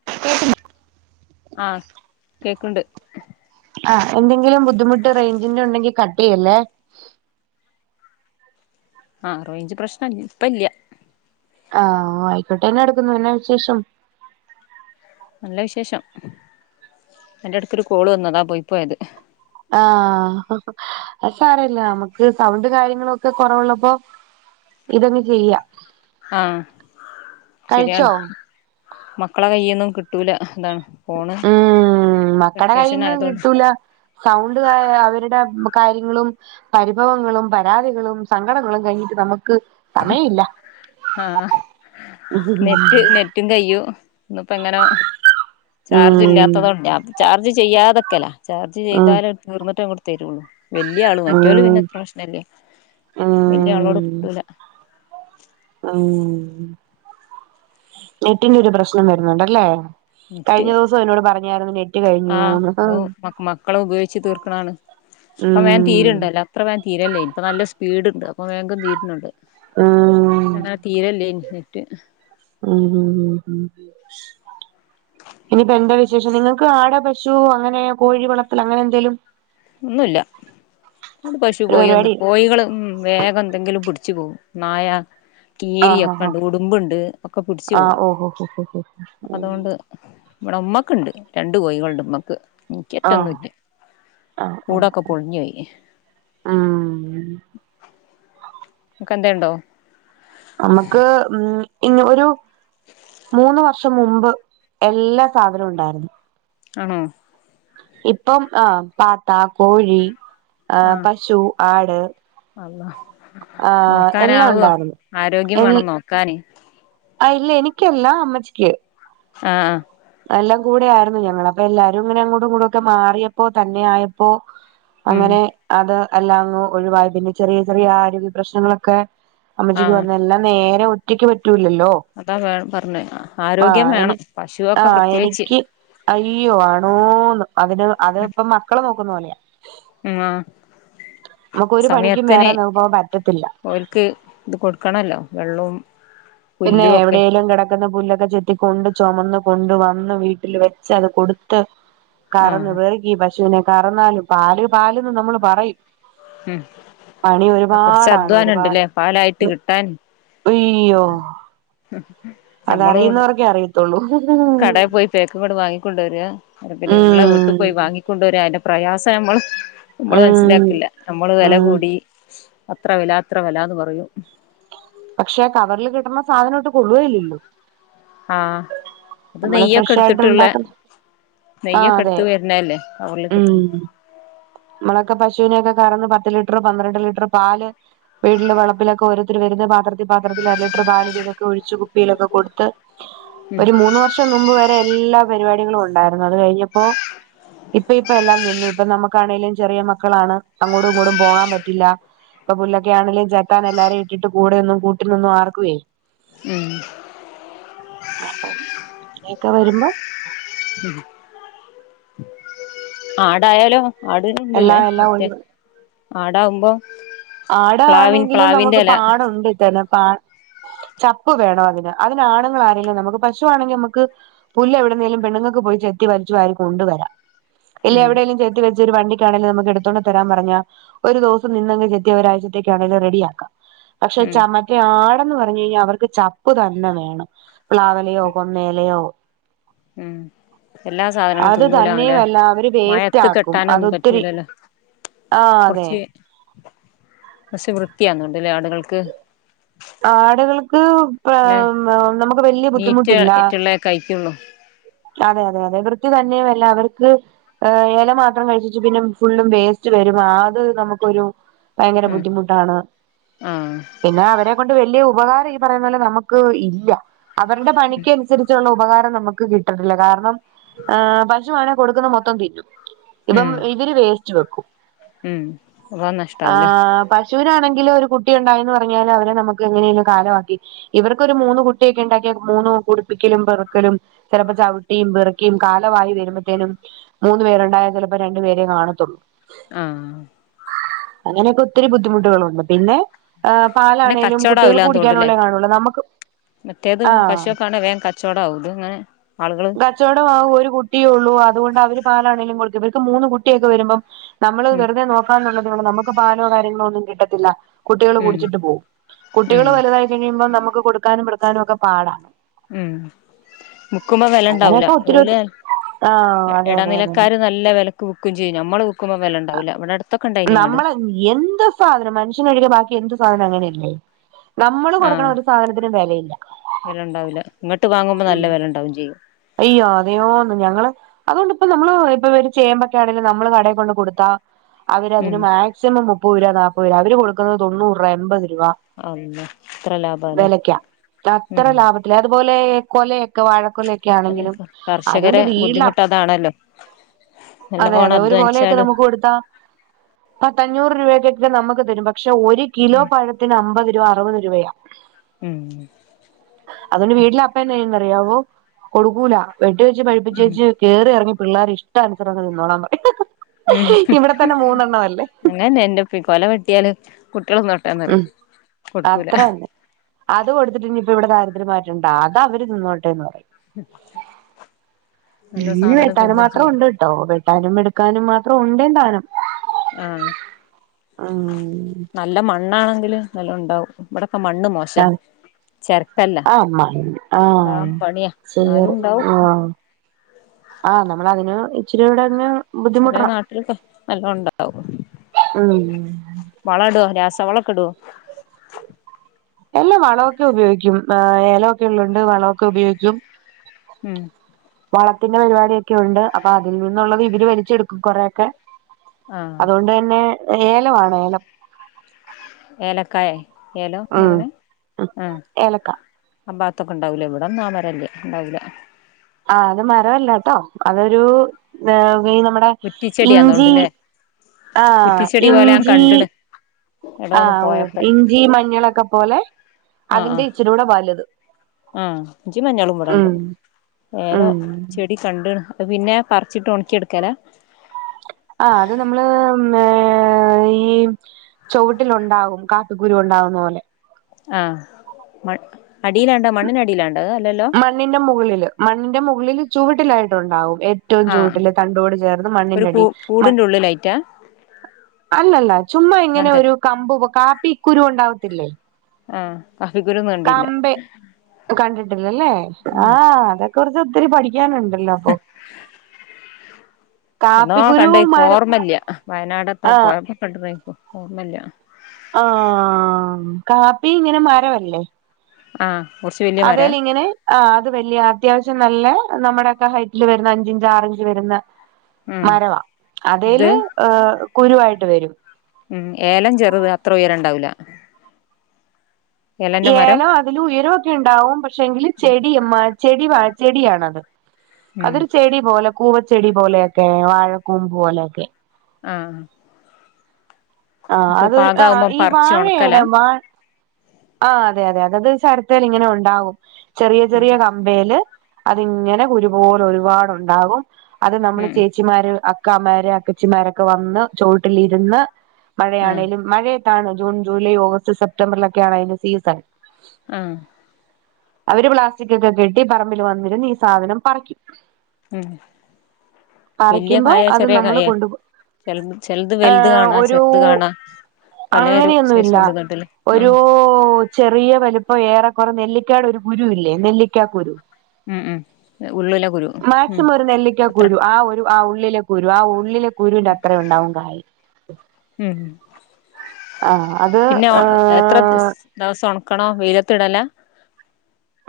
[unintelligible] ആഹ് കേക്ക്ണ്ട്. ആഹ് എന്തെങ്കിലും ബുദ്ധിമുട്ട് റേഞ്ചിന്റെ ഉണ്ടെങ്കിൽ കട്ട് ചെയ്യല്ലേ. ആഹ് റെയ്ഞ്ച് പ്രശ്നം ഇൽ ഇപ്പ ഇല്ല. ആഹ് ആയിക്കോട്ടെ എന്നാ എടുക്കുന്നു എന്നാ വിശേഷം? നല്ല വിശേഷം അയ്‌ന്റെട്ക്കൊരു കോള് വന്നു അതാ പോയി പോയത്. ആഹ് അത് സാരല്ല അമ്മക്ക് സൗണ്ട് കാര്യങ്ങളൊക്കെ കൊറവ്ള്ളപ്പോ ഇതങ്ങ് ചെയ്യാ ആഹ് ശരിയാണ് കഴിച്ചോ മക്കളെ കയ്യീന്നും കിട്ടൂല അതാണ് ഫോണ് ഉം മക്കടെ വെക്കേഷൻ കയ്യിന്ന് ആയതോണ്ട് കിട്ടൂല സൗണ്ട് [unintelligible] അവര്ടെ കാര്യങ്ങളും. പരിഭവങ്ങളും പരാതികളും സങ്കടങ്ങളും കയ്ഞ്ഞിട്ട് നമക്ക് ആഹ് ഉം നെറ്റ് നെ റ്റും കയ്യും ഇന്ന്പ്പെ എങ്ങനോ ചാർജ് ഉം ഇല്ലാത്തതോണ്ടെ ചാർജ് ചെയ്യാതക്കലാ ചാർജ് ചെയ്താലത് തീർന്നിട്ടേ ഇങ്ങട് തരുള്ളൂ. വല്യ ആൾ മറ്റോൽ ഉം പിന്നെ അത്ര പ്രശ്നല്ലേ വല്യ ആളോട് ഉം കിട്ടൂല ഔ നെറ്റിന്റെ ഒരു പ്രശ്നം വരുന്ന്ണ്ടല്ലേ നെറ്റ് ആ കഴിഞ്ഞൂന്ന് ഔ മക് മക്കള് ഉപയോയിച്ചു തീർക്ക്‌ണാണ് ഇപ്പം വേൻ ഉം തീര്ണ്ടല്ലോ അത്ര വേൻ തീരല്ലേനി ഇപ്പൊ നല്ല സ്പീഡ്ണ്ട് അപ്പൊ വേഗം തീർനുണ്ട് ഉം ഇപ്പ അങ്ങനെ തീരല്ലേനി നെറ്റ് ഉം ഉം ഉം ഉം [unintelligible] ഇനിപ്പ എന്താ വിശേഷം നിങ്ങൾക്ക് ആട്, പശു അങ്ങനെ കോഴി വളർത്തൽ അങ്ങനെ എന്തെലും? ഒന്നും ഇല്ല ആട്, പശു, ഒരു പരിപാടി കോയൊന്നും കോയികളോ വേഗം എന്തെങ്കിലും പിടിച്ചു പോകും നായ കീരി ആഹ് ആഹ് ഒക്കെണ്ട് ഉടുമ്പ്ണ്ട് ഒക്കെ പിടിച്ചു ആഹ് പോവും ഓഹോ ഹോ ഹോ ഹോ അതുകൊണ്ട് ഇവടെ ഉമ്മക്ക്ണ്ട് രണ്ട് കോയികള്ണ്ട് ഉമ്മക്ക് ഇൻക്ക് ആഹ് ഒറ്റന്നുല്ല. ആഹ് കൂടൊക്കെ പൊളിഞ്ഞു പോയി ആഹ് ഇങ്ങക്ക് എന്തേ ഉണ്ടോ അമ്മക്ക് ഉം ഇന്ന് ഒരു മൂന്ന് വർഷം മുമ്പ് എല്ലാ സാധനവും ഉണ്ടായിരുന്നു ആണോ? ഇപ്പം ആ പാത്ത കോഴി ആ ആഹ് പശു ആട് അള്ളാ ആഹ് എല്ലാം നോക്കാനാവുവോ ഉണ്ടായിരുന്നു ആരോഗ്യം വേണം നോക്കാന് ആ ഇല്ല എനിക്കല്ല അമ്മച്ചിക്ക് ആ ആഹ് എല്ലാം കൂടെ ആരുന്നു ഞങ്ങളപ്പൊ എല്ലാരും ഇങ്ങനെ അങ്ങോട്ടു ഇങ്ങോട്ടു ഒക്കെ മാറിയപ്പോ തന്നെ ആയപ്പോ ഉം അങ്ങനെ അത് എല്ലാം അങ്ങ് ഒഴിവായി പിന്നെ ചെറിയ ചെറിയ ആരോഗ്യ പ്ര്രശ്നങ്ങളൊക്കെ അമ്മച്ചിക്ക് ആഹ് വന്ന് എല്ലാം നേരെ ഒറ്റയ്ക്ക് പറ്റൂല്ലല്ലോ അതാ വേണം പറഞ് ആരോഗ്യം എനി വേണം. പശുവൊക്കെ ആഹ് പ്രത്യേകിച്ച് എനിക്ക് അയ്യോ ആണോ ന്ന് അതിന് അത് ഇപ്പ മക്കള് നോക്കുന്ന പോലെയ ഉം ആ നമ്മക്ക് ഒരു പണിക്കും വേറെ നമുക്ക് പോവാൻ പറ്റത്തില്ല. ഓൽക്ക് ഇത് കൊടുക്കണല്ലോ വെള്ളവും പിന്നെ പുല്ലും ഒക്കെ എവിടെലും കിട കെന്ന പുല്ലൊക്കെ ചെത്തി കൊണ്ട് ചൊമന്ന കൊണ്ട് വന്ന് വീട്ടിൽ വെച്ച് അത് കൊടുത്ത് കറന്ന് ആഹ് വെയ്കി പശുനെ കറന്നാലും പാല് പാലന്ന് നമ്മള് പറയും ഉം പണി കൊറച്ച് ഒരുപാടാണ് അധ്വാനം ഉണ്ട്ല്ലേ ഒരുപാട് പാലായിട്ട് കിട്ടാൻ ഒയ്യോ ഞമ്മള് അതറിയുന്നവർക്കെ അറിയതൊള്ളൂ [unintelligible] ഇങ്ങട് വാങ്ങിക്കൊണ്ട് വരാ പിന്നെ ഇള്ള വീട്ട് ഉം പോയി വാങ്ങിക്കൊണ്ട് വരാ അയിന്റെ പ്രയാസം നമ്മള് നമ്മള് ഉം മനസ്സിലാക്കില്ല നമ്മള് വെല ഉം കൂടി അത്ര വെല ഇത്ര വെലാന്ന് പറയും പക്ഷെ കവറില് കിട്ടണ സാധനം ഒട്ടും കൊള്ളുകേല്ലല്ലോ? ആഹ് അത് നമ്മള് നെയ്യൊക്കെ ഫ്രഷ് ആയിട്ട് എടുത്തിട്ടുള്ളെ ഉണ്ടാക്കുന്ന ആ നെയ്യൊക്കെ അതെ എടുത്ത് വരുന്നേല്ലേ കവർലൊക്കെ ഇട്ട് ഉം നമ്മളൊക്കെ പശുവിനെയൊക്കെ കറന്ന് പത്ത് ലിറ്ററ് പന്ത്രണ്ട് ലിറ്ററ് പാല് വീട്ടില വളപ്പിലൊക്കെ ഓരോര്ത്തരു വെരുന്ന് പാത്രത്തി പാത്രത്തില് അര ലിറ്ററ് പാല് വീതൊക്കെ ഒഴിച്ചു കുപ്പിയിലൊക്കെ കൊടുത്ത് ഉം ഒരു മൂന്ന് വർഷം മുമ്പ് വരെ എല്ലാ പരിപാടികളും ഉണ്ടായിരുന്നു അത് കഴിഞ്ഞപ്പോ ഇപ്പ ഇപ്പ എല്ലാം നിന്നു ഇപ്പൊ നമ്മ ക്കാണെലും ചെറിയ മക്കളാണ് അങ്ങോടും ഇങ്ങോടും പോകാൻ പറ്റില്ല ഇപ്പ പുല്ലൊക്ക ആണെങ്കിലും ചെത്താനെല്ലാരേം ഇട്ടിട്ട് കൂടെയൊന്നും കൂട്ടിൽ നിന്നും ആർക്കുവേ ഉം അങ്ങനെയെക്കെ വരുമ്പോ ആടായാലും ആടിനും ഇണ്ടല്ലേ എല്ലാം എല്ലാം മറ്റെ ഒഴിവാ ആടാവുമ്പോ പ്ലാവിൻ ആടാണെങ്കിലും പ്ലാവിന്റെ നമുക്ക് എല പാടൊണ്ട് [unintelligible] ചപ്പ് വേണം അതിന് അതിന് ആണുങ്ങൾ ആരേലും നമുക്ക് പശുവാണെങ്കി അമ്മക്ക് പുല്ല് എവിടന്നേലും പെണ്ണ്ങ്ങക്ക് പോയി ചെത്തി വലിച്ചു വാരി കൊണ്ടുവരാം ഇല്ല ഉം എവിടേലും ചെത്തി വലിച്ച് ഒരു വണ്ടിക്കാണേലും നമുക്ക് എടുത്തോണ്ട് തരാൻ പറഞ്ഞാ ഒരു ദിവസം നിന്നങ്ങ് ചെ ത്തി ഒരാഴ്ചത്തേക്കാണെലും റെഡിയാക്കാം പക്ഷെ ഉം ചമ റ്റെ ആടെന്ന് പറഞ്ഞു കഴിഞ്ഞാൽ അവർക്ക് ചപ്പ് തന്നെ വേണം പ്ലാവെലയോ കൊന്നയെലയോ ഉം എല്ലാ സാധനങ്ങളും അത് തിന്നൂലാ അങ്ങനെ തന്നെയുമല്ല അവര് വേസ്റ്റ് മഴയത്ത് കെട്ടാനൊന്നും പറ്റൂലല്ലോ ആഹ് അതെ പക്ഷെ വൃത്തിയാന്നൊണ്ടല്ലേ ആടുകൾക്ക് ആടുകൾക്ക് പ അല്ലെ നമുക്ക് വല്യ നീറ്റ് ബുദ്ധിമുട്ടില്ല ആയിട്ടുള്ള കഴിക്കുള്ളൂ അതെ അതെ അതെ വൃത്തി തന്നെയും അല്ല അവർക്ക് ഏഹ് ഇല മാത്രം കഴിച്ചിട്ട് പിന്നെ ഫുള്ളും വേസ്റ്റ് വരും ആ അത് നമുക്കൊരു ഭയങ്കര ഉം ബുദ്ധിമുട്ടാണ് ആഹ് പിന്നാ അവരെ കൊണ്ട് വല്യ ഉപകാരം ഈ പറയുന്ന പോലെ നമുക്ക് ഇല്ല അവരുടെ പണിക്കനുസരിച്ചൊള്ള ഉപകാരം നമുക്ക് കി ട്ടണില്ല കാരണം ഏഹ് പശു ആണെ കൊടുക്കുന്ന മൊത്തം തിന്നും ഇപ്പം ഉം ഇവര് വേസ്റ്റ് വെക്കും ഉം അപ്പൊ നഷ്ടാവൂലേ ആഹ് പശ് ശുവിനാണെങ്കില് ഒരു കുട്ടി ഒണ്ടായിന്ന് പറഞ്ഞാല് അവരെ നമുക്ക് എങ്ങനേലും കാലമാക്കി ഇവർക്കൊരു മൂന്ന് കുട്ടിയൊക്കെ ഇണ്ടാക്കിയ മൂന്നും കുടുപ്പിക്കലും പെറുക്കലും ചെലപ്പോ ചവിട്ടിയും പെറുക്കിയും കാലവായി വരുമ്പത്തേനും മൂന്ന് പേരൊണ്ടായാ ചെലപ്പോ രണ്ടു പേരേ കാണത്തൊള്ള് മ്ഹ് അങ്ങനെയൊക്കെ ഒത്തിരി ബുദ്ധിമുട്ടുകള് വന്നു പിന്നെ ഏഹ് പിന്നെ പാലാണേലും കച്ചവടം കുട്ട്യൾക്ക് ആവൂലാന്ന് തോണ്ടല്ലേ കുടിക്കാനൊള്ളേ കാണുള്ളൂ നമ്മക്ക് മറ്റേത് പശുവൊക്കെ ആണേ വേഗം കച്ചവടം ആവും ഇത് ഇങ്ങനെ ആളുകള് കച്ചവടോം ആവും ഒരു കുട്ടിയേ ഒള്ളൂ അതുകൊണ്ട് അവര് പാലാണെങ്കിലും [unintelligible] ഇവർക്ക് മൂന്ന് കുട്ടിയൊക്കെ വരുമ്പം നമ്മള് ഉം വെറുതെ നോക്കാ എന്നുള്ളത് നമുക്ക് പാലോ കാര്യങ്ങളോ ഒന്നും കിട്ടത്തില്ല കുട്ടികൾ ഉം കുടിച്ചിട്ട് പോവും കുട്ടികൾ ഉം വലുതായി കഴിയുമ്പോം നമുക്ക് കൊടുക്കാനും പിടുക്കാനും ഒക്കെ പാടാണ് ഉം വിക്കുമ്പോ വില ഉണ്ടാവൂല അങ്ങനെയൊക്കെ ഒത്തിരി ഓല് ഒത്തിരി ആഹ് അതെ അതെ അതെ അതെ ഇടനിലക്കാര് നല്ല വിലക്ക് വിക്കും ചെയ്യും നമ്മള് വിക്കുമ്പൾ വില ഉണ്ടാവില്ല ഇവിടടുത്ത് നമ്മള് എന്ത് സാധനവും മനുഷ്യനൊഴികെ ബാക്കി എന്ത് സാധനവും അങ്ങനെയല്ലേ നമ്മള് കൊടുക്കണ ആഹ് ഒരു സാധനത്തിനും വിലയില്ല വെല ഉണ്ടാവൂല ഇങ്ങട്ട് വാങ്ങുമ്പോ നല്ല വെല ഉണ്ടാവും ചെയ്യും അയ്യോ അതെയോന്ന് ഞങ്ങള് അതുകൊണ്ടിപ്പ നമ്മള് ഇപ്പൊ ഒരു ചേമ്പൊക്കാണേലും നമ്മള് കടയിൽ കൊണ്ട് കൊടുത്താ ഉം അവരതിന് മാക്സിമം മുപ്പത് രൂപ നാപ്പത് രൂപ അവര് കൊടുക്കുന്നത് തൊണ്ണൂറ് രൂപ എൺപത് രൂപ അള്ള എത്ര ലാഭാല്ലേ ഉം അല്ല അതുപോലെ കൊലയൊക്കെ വാഴക്കൊലൊക്കെ ക്യ അതന്നെ ആണെങ്കിലും അതുകൊണ്ട് കർഷകരെ വീട്ടില ബുദ്ധിമുട്ട് അതാണല്ലോ അതെ നല്ലോണം അതെ ഒരു കൊലയൊക്കെ അധ്വാനിച്ചാലും നമുക്ക് കൊടുത്താ പത്തഞ്ഞൂറ് രൂപക്കൊക്കെ നമുക്ക് തരും പക്ഷെ ഒരു കിലോ പഴത്തിന് അമ്പപത് രൂപ അറുപത് രൂപയാണ് ഉം അതുകൊണ്ട് വീട്ടില് അപ്പ എന്താ ചെയ്യുവാന്ന് അറിയാവോ കൊടുക്കൂല വെട്ടി വെച്ച് ഉം പഴുപ്പിച്ചേച്ച് കയറി ഇറങ്ങി പിള്ളേർ ഇഷ്ട അനുസരണം തിന്നോളാൻ പറയും ഉം ഇവിടെ തന്നെ മൂന്നെണ്ണം അല്ലേ അങ്ങനന്നെ എന്റെഉപ്പേ കൊല വെട്ടിയാല് കുട്ടികള് തിന്നോട്ടേന്ന് പറയും ഉം കൊടുക്കൂല അത്ര തന്നെ അത് കൊടുത്തിട്ട് ഇനിയിപ്പ ഇവിടെ ദാരിദ്ര്യം മാറ്റണ്ട അതവര് തിന്നോട്ടെ എന്ന് പറയും നല്ല ഇഞ്ഞ് സാധനം വെട്ടാന് തിന്നും മാത്രം ചെയ്യും ഉണ്ട് ഓ വെട്ടാനും എടുക്കാനും മാത്രം ഉണ്ടേ സാനം ആ ഉം നല്ല മ മണ്ണാണെങ്കിലും നല്ലോണ്ടാവും ഇവിടെക്കെ മണ്ണ് മോശ അതെ ആ മണ്ണ് ആഹ് ഉണ്ടാവാൻ പണിയാ എന്നാലും ചേറ് ഉണ്ടാവും ആഹ് ആ നമ്മളതിന് ഇച്ചിരി കൂടങ്ങ് ചില ബുദ്ധിമുട്ടണം നാട്ടിലൊക്കെ നല്ലോം ഉണ്ടാവും ഉം വളടോ രാസ വളൊക്കെടുവോ എല്ലാ വളമൊക്കെ ഉപയോഗിക്കും എലൊക്കെ ഉള്ളതോണ്ട് വളമൊക്കെ ഉപയോഗിക്കും ഉം വളത്തിന്റെ പരിപാടൊക്കെ ഉണ്ട് അപ്പൊ അതിൽ നിന്നുള്ളത് ഇവര് വലിച്ചെടുക്കും കൊറൊക്കെ ആഹ് അതുകൊണ്ട് തന്നെ ഏലമാണ് ഏലം ഏലക്കായ ഏലോന്ന് ഉം പറഞ്ഞേ ഉം ആഹ് ഏലക്ക ആ ഭാഗത്തൊക്കെ ഉണ്ടാവില്ല ഇവിടന്നാൻ അമരല്ലേ ഉണ്ടാവില്ല ആ അത് മരമല്ല കേട്ടോ അതൊരു ഈ നമ്മടെ ഇഞ്ചി കുറ്റിച്ചെടിയാന്നോണ്ട്ല്ലേ ആഹ് കുറ്റിച്ചെടി പോലെ ഞാൻ ഇഞ്ചി കണ്ട്ണ് ആ എടോന്ന് ഓ പോയപ്പോ ഇഞ്ചി മഞ്ഞളൊക്കെ പോലെ അതിന്റെ ഇച്ചിരൂടെ വലുത് ആ ഇഞ്ചി മഞ്ഞളും ഇവിടുണ്ട് ഉം ഏലോ ഉം ചെ എടി കണ്ട പിന്നെ പറിച്ചിട്ട് ഉണക്കിയെടുക്കല്ലേ ആ അത് നമ്മള് ഏ ഈ ചൊവിട്ടിലുണ്ടാവും കാപ്പിക്കുരു ഉണ്ടാവുന്ന പോലെ ആഹ് മണ് അടിയിലാണ്ടോ മണ്ണിനടിയിലാണ്ടോ അല്ലല്ലോ മണ്ണിന്റെ മുകളിൽ മണ്ണിന്റെ മുകളിൽ ചുവട്ടിലായിട്ടുണ്ടാവും എ റ്റവും ആഹ് ചൂട്ടില്ലേ തണ്ടോട് ചേർന്ന് ഒരു മണ്ണിന്റെ കൂ അടിൽ കൂടിന്റെ ഉള്ളിലായിറ്റാ അല്ലല്ല ചുമ്മ അങ്ങൻ ഇങ്ങനെ തന്നെ ഒരു കമ്പു കാപ്പി കുരു ഉണ്ടാവത്തില്ലേ ആഹ് കാഫിക്കുരും കണ്ടില്ല യെല്ലേ ആഹ് അതെക്കുറിച്ച് ഒത്തിരി പഠിക്കാനുണ്ടല്ലോ അപ്പൊ എന്നോ കാപ്പിക്കുരു കണ്ടെഹാ ഇക്ക് മരം ഓർമ്മല്ല്യ വയനാടെത്തോ ആഹ് പോയപ്പോ കണ്ടതാ ഇൻക് ഓർമല്ല ആഹ് കാപ്പി ഇങ്ങനെ മരവല്ലേ ആഹ് കൊർച്ച് വെ അതേലിങ്ങനെ ആഹ് അത് വെല്യ അത്യാവശം നല്ല നമ്മുടെ ഒക്കെ ഹൈറ്റില് വരുന്ന അഞ്ചിഞ്ച് ആറി ഇഞ്ച് വെരുന്ന ഉം മരവാ ഇത് അതേല് ഏഹ് കുരുവായിട്ട് വരും ഉം ഏലം ചെറുത് അത്ര ഉയരണ്ടാവൂല മരം ഏലോ അതിന് ഉയരൊക്കെ ഉണ്ടാവും പക്ഷെ ങ്കില് ചെടിയ മ ചെടി ചെടിയാണത് ഉം അതൊരു ചെടി പോലെ കൂവച്ചെടി പോലെയൊക്കെ വാഴക്കൂമ്പ് പോലെയൊക്കെ ആഹ് ആഹ് ആഹ് അതൊരു ആഹ് പാകാവുമ്പം ഈ പറിച്ച് ഒണക്കലാ വാഴയുടെ വാ ആഹ് അതെ അതെ അതായത് ചൊരത്തേല് ഇങ്ങനെ ഉണ്ടാവും ചെറിയ ഉം ചെറിയ ക മ്പേല് അതിങ്ങനെ കുരുപോലെ ഒരുപാട് ഉണ്ടാകും അത് നമ്മള് ഉം ചേച്ചിമാര് അ ക്കാമാരു അക്കച്ചിമാരൊക്കെ വന്ന് ചോട്ടിലിരുന്ന് ആഹ് മഴയാണേങ്കലും മഴയത്താണ് ജൂൺ, ജൂലൈ, ഓഗസ്റ്റ്, സെപ്റ്റംബറിലൊക്കെ ആണ് അതിന്റെ സീസൺ ആഹ് അവര് പ്ലാസ്റ്റിക്കൊക്കെ കെട്ടി പറമ്പില് വന്നിര്ന്ന് ഈ സാധനം പറിക്കും ഉം വെല്യെ പറിക്കുമ്പോ കായയാ അത് ചെറിയ നമ്മള് കായേ കൊണ്ടുപോ ചെ ചെൽത് വെൽത് ഏഹ് കാണാ ഒരു ചെർ ത് കാണാ പലേ ഒരു സൈസുണ്ട് ന്നോട്ട്ല്ലെ ഉം ഓ ചെറിയ വലിപ്പം ഏറെ കുറെ നെല്ലിക്ക്യാടെ ഒരു കുരു ഇല്ലേ നെല്ലിക്കാ കുരു ഉം ഉം ഉള്ളിലെ കുരു ഉം മാക്സിമം ഒരു അത്ര നെല്ലിക്കാകുരു ആ ഒരു ആഹ് ഉള്ളിലെ കുരു ആ ഉള്ളിലെ കുരൂന്റെ അത്രയും ഉണ്ടാവും കായി ഉം ആഹ് അത് പിന്നെ എ എത്ര ഏഹ് തിസ് ദെവസം ഒണക്കണോം വെയ്ലത്ത് ഇടലാ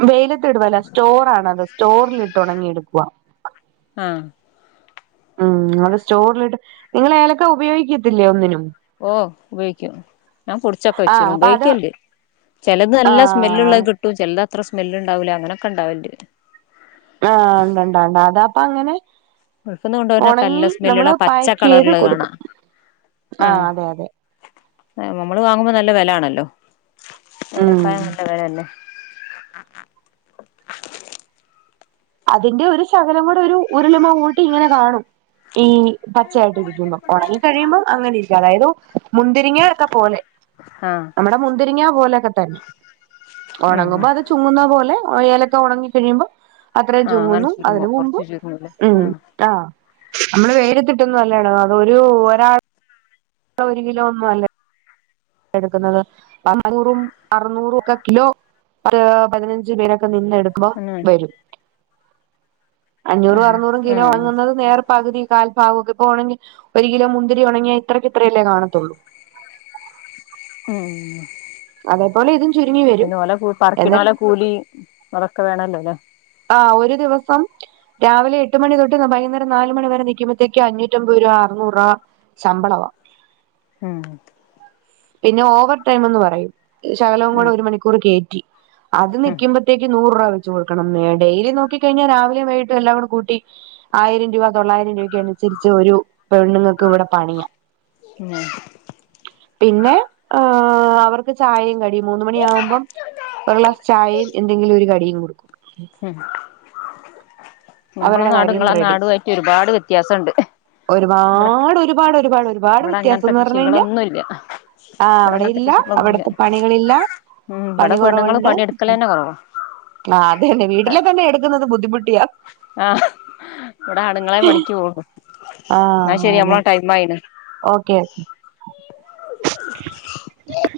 വെയിലത്തിടുവല്ലാ സ്റ്റോറാണത് സ്റ്റോറിലിട്ട് ഉണങ്ങി എടുക്കുവാ ആഹ് ഉം അപ്പൊ സ്റ്റോറിലിട്ട് നിങ്ങൾ ഏലക്ക ഉപയോഗിക്കത്തില്ലേ ഒന്നിനും ഓ ഉപയോഗിക്കും ഞാൻ പൊടിച്ചൊക്കെ ആഹ് വെച്ചിനു അപ്പൊ അത് ഉപയോഗിക്കല്ണ്ട് ചെലത് നല്ല ആഹ് സ്മെല്ള്ളത് കിട്ടും ചെൽത് അത്ര സ്മെല് ഇണ്ടാവൂല്ല അങ്ങനൊക്കെ ഇണ്ടാവൽ ണ്ട് ആആഹ് ഒണ്ടൊണ്ട് ണ്ട് അതാപ്പങ്ങനെ ഗൾഫ്ന്ന് കൊണ്ടുവര്നൊക്കെ ഒണങ്ങി നല്ല നമ്മള് സ്മെല്ലുള്ള അത് പച്ച പാക്ക് ചെയ്ത് കളറ്ള്ളത് കാണാ കൊടുക്കും ഉം ആഹ് അതെ അതെ നമ്മള് വാങ്ങുമ്പോ നല്ല വെലാണല്ലോ ഉം ഏലക്കായി നല്ല വെല അല്ലേ [inaudible] അതിന്റെ ഒരു ശകലം കൂടെ ഒരു ഉരുളിമങ്ങോട്ട് ഇങ്ങനെ കാണും ഈ പച്ചയായിട്ടിരിക്കുമ്പൊ ഒണങ്ങി കഴിയുമ്പം അങ്ങനെ ഇരിക്കും അതായത് മുന്തിരിങ്ങ്യ ഒക്കെ പോലെ ആഹ് നമ്മുടെ മുന്തിരിങ്ങാ പോലൊക്കെ തന്നെ ആഹ് ഒണങ്ങുമ്പോ അത് ചുങ്ങുന്ന പോലെ എ ഏലക്കെ ഒണങ്ങി കഴിയുമ്പൊ അത്രയും അങ്ങനെ ചുങ്ങുന്നു അതിന് ചുരുങ്ങും മുമ്പ് കൊറച്ച് ചുരുങ്ങൂലേ ഉം ആഹ് നമ്മള് വെയ്ലത്തിട്ടൊന്നു അല്ലാഓണങ്ങാ അത് ഒരു ഒരാ ടെ ഒരു കിലോ ഒന്നും അല്ല എടുക്കുന്നത് നാനൂറും അറനൂറും ഒക്കെ കിലോ ഒരോ പതിനഞ്ച് പേരൊക്കെ നിന്നെടുക്കുമ്പ അങ്ങനെ വരും അഞ്ഞൂറും ആഹ് അറുന്നൂറും കിലോ ഉം വാങ്ങുന്നത് നേരെ പകുതി കാൽഭാഗൊക്കെ ഇപ്പോണെങ്കി ഒരു കിലോ മുന്തിരി ഒണങ്ങിയ ഇത്രയ്ക്ക് ഇത്രയല്ലേ കാണത്തുള്ളൂ. ഉം അതേപോലെ ഇതും ചുരുങ്ങി വരും എന്നിട് കൂലിയും അതൊക്കെ വേണോല്ലോ ല്ലേ? ആഹ് ഒരു ദിവസം രാവിലെ എട്ട്മണി തൊട്ട് വൈകുന്നേരം നാല് മണി വരെ നിക്കുമ്പഴ്ത്തേക്ക് അഞ്ഞൂറ്റമ്പത് രൂപ അറനൂറ് രൂപ ശമ്പളവാ. ഉം പിന്നെ ഓവർ ടൈംന്ന് പറയും ശകലവും ഉം കൂടെ ഒരു മണിക്കൂറ് കേറ്റി അത് ഉം നിക്കുമ്പഴത്തേക്ക് നൂറ് രൂപ വെച്ച് കൊടുക്കണം [unintelligible] ഡെയിലി നോക്കി കഴിഞ്ഞാ രാവിലേം വൈയിട്ടും എല്ലാ കൂടെ കൂട്ടി ആയിരം രൂപ തൊള്ളായിരം രൂപയ്ക്ക് അനുസരിച്ച് ഒരു പെണ്ണുങ്ങൾക്ക് ഇവിടെ പണിയാ. പിന്നേ പിന്നെ ആഹ് അവർക്ക് ചായേം കടീം മൂന്ന് മണിയാവുമ്പം ഒരു ഗ്ലാസ് ചായേം എന്തെങ്കിലും ഒരു കടീം കൊടുക്കും. ഉം നമ്മളെ അവരുടെ നാടും കാര്യം ഇങ്ങളെ റെഡി നാടുമായിട്ട് ഒരുപാട് വ്യത്യാസൊണ്ട്. ഒരുപാട് ഒരുപാട് ഒരുപാട് ഒരുപാട് ഇവിടെ അങ്ങനത്തെ വ്യത്യാസംന്ന് പറഞ്ഞഴിഞ്ഞാ കൃഷികളൊന്നുല്ല ആഹ് ഇവിടെ അവിടെ അങ്ങനത്തെ ഇല്ല കൃഷികളൊന്നുല്ല അവിടത്തെ പണികളില്ല ഉം പണി ഇവിടെ പെണ്ണുങ്ങള് കൊറവുണ്ട്. പണിയെടുക്കലന്നെ കൊറവാ ആഹ് അതെന്നെ ഇവിടെ വീട്ടിലെ തന്നെ എടുക്കുന്നത് ബുദ്ധിമുട്ടിയാ. ആഹ് ഇവടെ ആണുങ്ങളെ പണിക്ക് പോവുള്ളൂ, എന്നാ ആഹ് ശെരി അതെ നമ്മള ടൈം ആയിണ്. Okay okay [inaudible]